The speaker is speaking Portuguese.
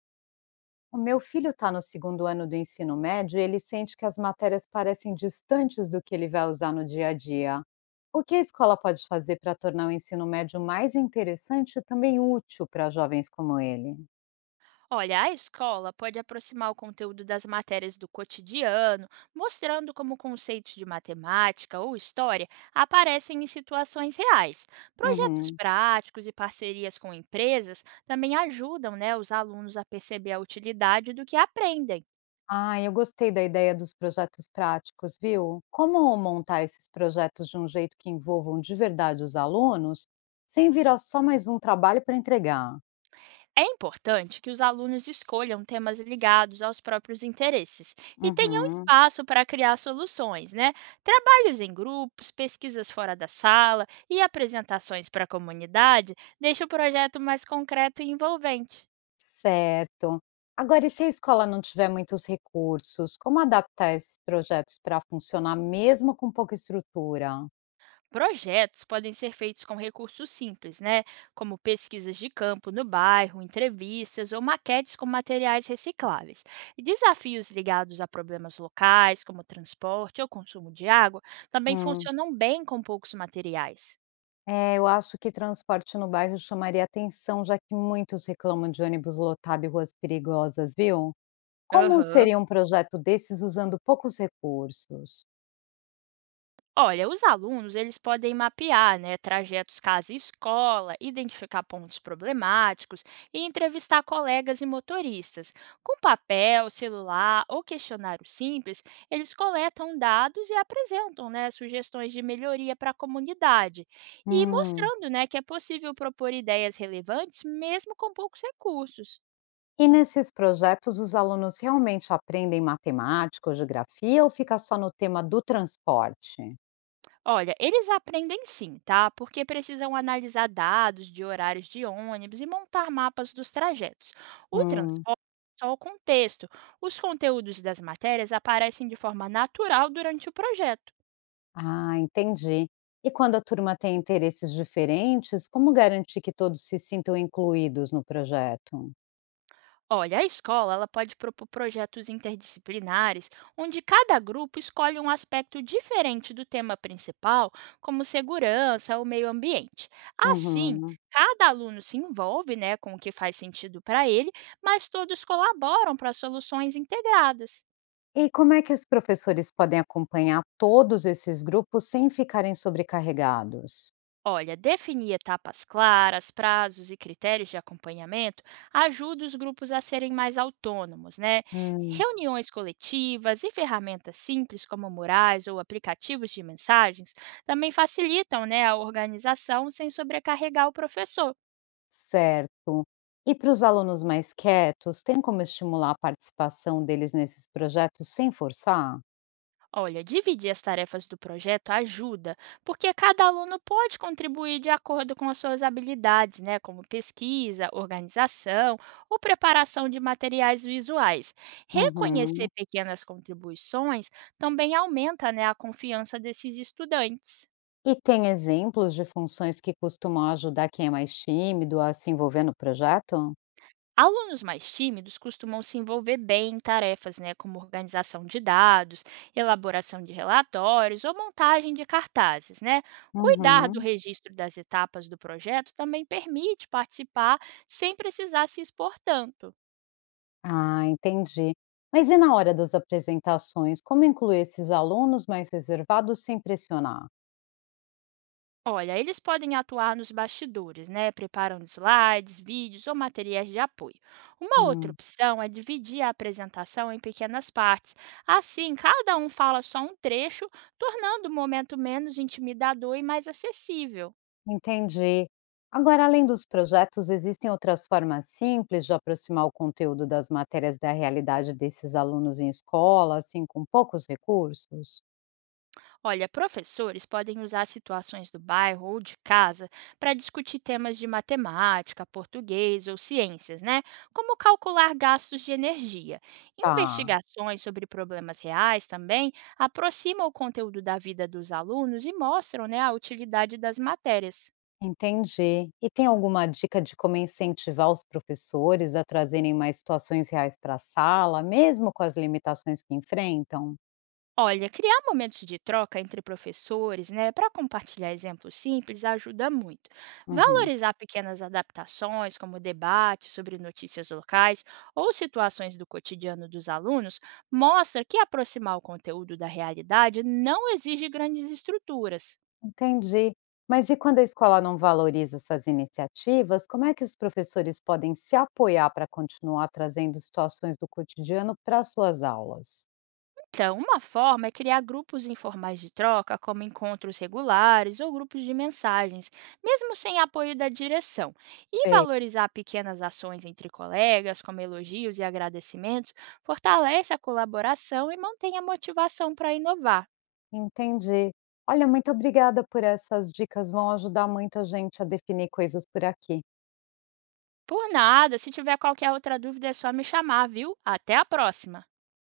O meu filho está no segundo ano do ensino médio e ele sente que as matérias parecem distantes do que ele vai usar no dia a dia. O que a escola pode fazer para tornar o ensino médio mais interessante e também útil para jovens como ele? Olha, a escola pode aproximar o conteúdo das matérias do cotidiano, mostrando como conceitos de matemática ou história aparecem em situações reais. Projetos Uhum. práticos e parcerias com empresas também ajudam, né, os alunos a perceber a utilidade do que aprendem. Ah, eu gostei da ideia dos projetos práticos, viu? Como montar esses projetos de um jeito que envolvam de verdade os alunos, sem virar só mais um trabalho para entregar? É importante que os alunos escolham temas ligados aos próprios interesses e tenham Uhum. espaço para criar soluções, né? Trabalhos em grupos, pesquisas fora da sala e apresentações para a comunidade deixam o projeto mais concreto e envolvente. Certo. Agora, e se a escola não tiver muitos recursos, como adaptar esses projetos para funcionar mesmo com pouca estrutura? Projetos podem ser feitos com recursos simples, né? Como pesquisas de campo no bairro, entrevistas ou maquetes com materiais recicláveis. E desafios ligados a problemas locais, como transporte ou consumo de água, também Hum, funcionam bem com poucos materiais. é, eu acho que transporte no bairro chamaria atenção, já que muitos reclamam de ônibus lotado e ruas perigosas, viu? Como Aham. seria um projeto desses usando poucos recursos? Olha, os alunos, eles podem mapear, né, trajetos casa-escola, identificar pontos problemáticos e entrevistar colegas e motoristas. Com papel, celular ou questionário simples, eles coletam dados e apresentam, né, sugestões de melhoria para a comunidade e Hum. mostrando, né, que é possível propor ideias relevantes mesmo com poucos recursos. E nesses projetos, os alunos realmente aprendem matemática ou geografia ou fica só no tema do transporte? Olha, eles aprendem sim, tá? Porque precisam analisar dados de horários de ônibus e montar mapas dos trajetos. O Hum. transporte é só o contexto. Os conteúdos das matérias aparecem de forma natural durante o projeto. Ah, entendi. E quando a turma tem interesses diferentes, como garantir que todos se sintam incluídos no projeto? Olha, a escola ela pode propor projetos interdisciplinares, onde cada grupo escolhe um aspecto diferente do tema principal, como segurança ou meio ambiente. Assim, Uhum. cada aluno se envolve, né, com o que faz sentido para ele, mas todos colaboram para soluções integradas. E como é que os professores podem acompanhar todos esses grupos sem ficarem sobrecarregados? Olha, definir etapas claras, prazos e critérios de acompanhamento ajuda os grupos a serem mais autônomos, né? Hum, Reuniões coletivas e ferramentas simples como murais ou aplicativos de mensagens também facilitam, né, a organização sem sobrecarregar o professor. certo. E para os alunos mais quietos, tem como estimular a participação deles nesses projetos sem forçar? Olha, dividir as tarefas do projeto ajuda, porque cada aluno pode contribuir de acordo com as suas habilidades, né, como pesquisa, organização ou preparação de materiais visuais. Reconhecer Uhum. pequenas contribuições também aumenta, né, a confiança desses estudantes. E tem exemplos de funções que costumam ajudar quem é mais tímido a se envolver no projeto? Alunos mais tímidos costumam se envolver bem em tarefas, né, como organização de dados, elaboração de relatórios ou montagem de cartazes, né? Cuidar do Uhum. registro das etapas do projeto também permite participar sem precisar se expor tanto. Ah, entendi. Mas e na hora das apresentações, como incluir esses alunos mais reservados sem pressionar? Olha, eles podem atuar nos bastidores, né? Preparando slides, vídeos ou materiais de apoio. Uma outra Hum, opção é dividir a apresentação em pequenas partes. Assim, cada um fala só um trecho, tornando o momento menos intimidador e mais acessível. entendi. Agora, além dos projetos, existem outras formas simples de aproximar o conteúdo das matérias da realidade desses alunos em escola, assim, com poucos recursos? Olha, professores podem usar situações do bairro ou de casa para discutir temas de matemática, português ou ciências, né? Como calcular gastos de energia. Tá, Investigações sobre problemas reais também aproximam o conteúdo da vida dos alunos e mostram, né, a utilidade das matérias. entendi. E tem alguma dica de como incentivar os professores a trazerem mais situações reais para a sala, mesmo com as limitações que enfrentam? Olha, criar momentos de troca entre professores, né, para compartilhar exemplos simples ajuda muito. Uhum. Valorizar pequenas adaptações, como debates sobre notícias locais ou situações do cotidiano dos alunos, mostra que aproximar o conteúdo da realidade não exige grandes estruturas. Entendi. Mas e quando a escola não valoriza essas iniciativas, como é que os professores podem se apoiar para continuar trazendo situações do cotidiano para suas aulas? Então, uma forma é criar grupos informais de troca, como encontros regulares ou grupos de mensagens, mesmo sem apoio da direção. E Sei. valorizar pequenas ações entre colegas, como elogios e agradecimentos, fortalece a colaboração e mantém a motivação para inovar. Entendi. Olha, muito obrigada por essas dicas, vão ajudar muito a gente a definir coisas por aqui. Por nada, se tiver qualquer outra dúvida é só me chamar, viu? Até a próxima!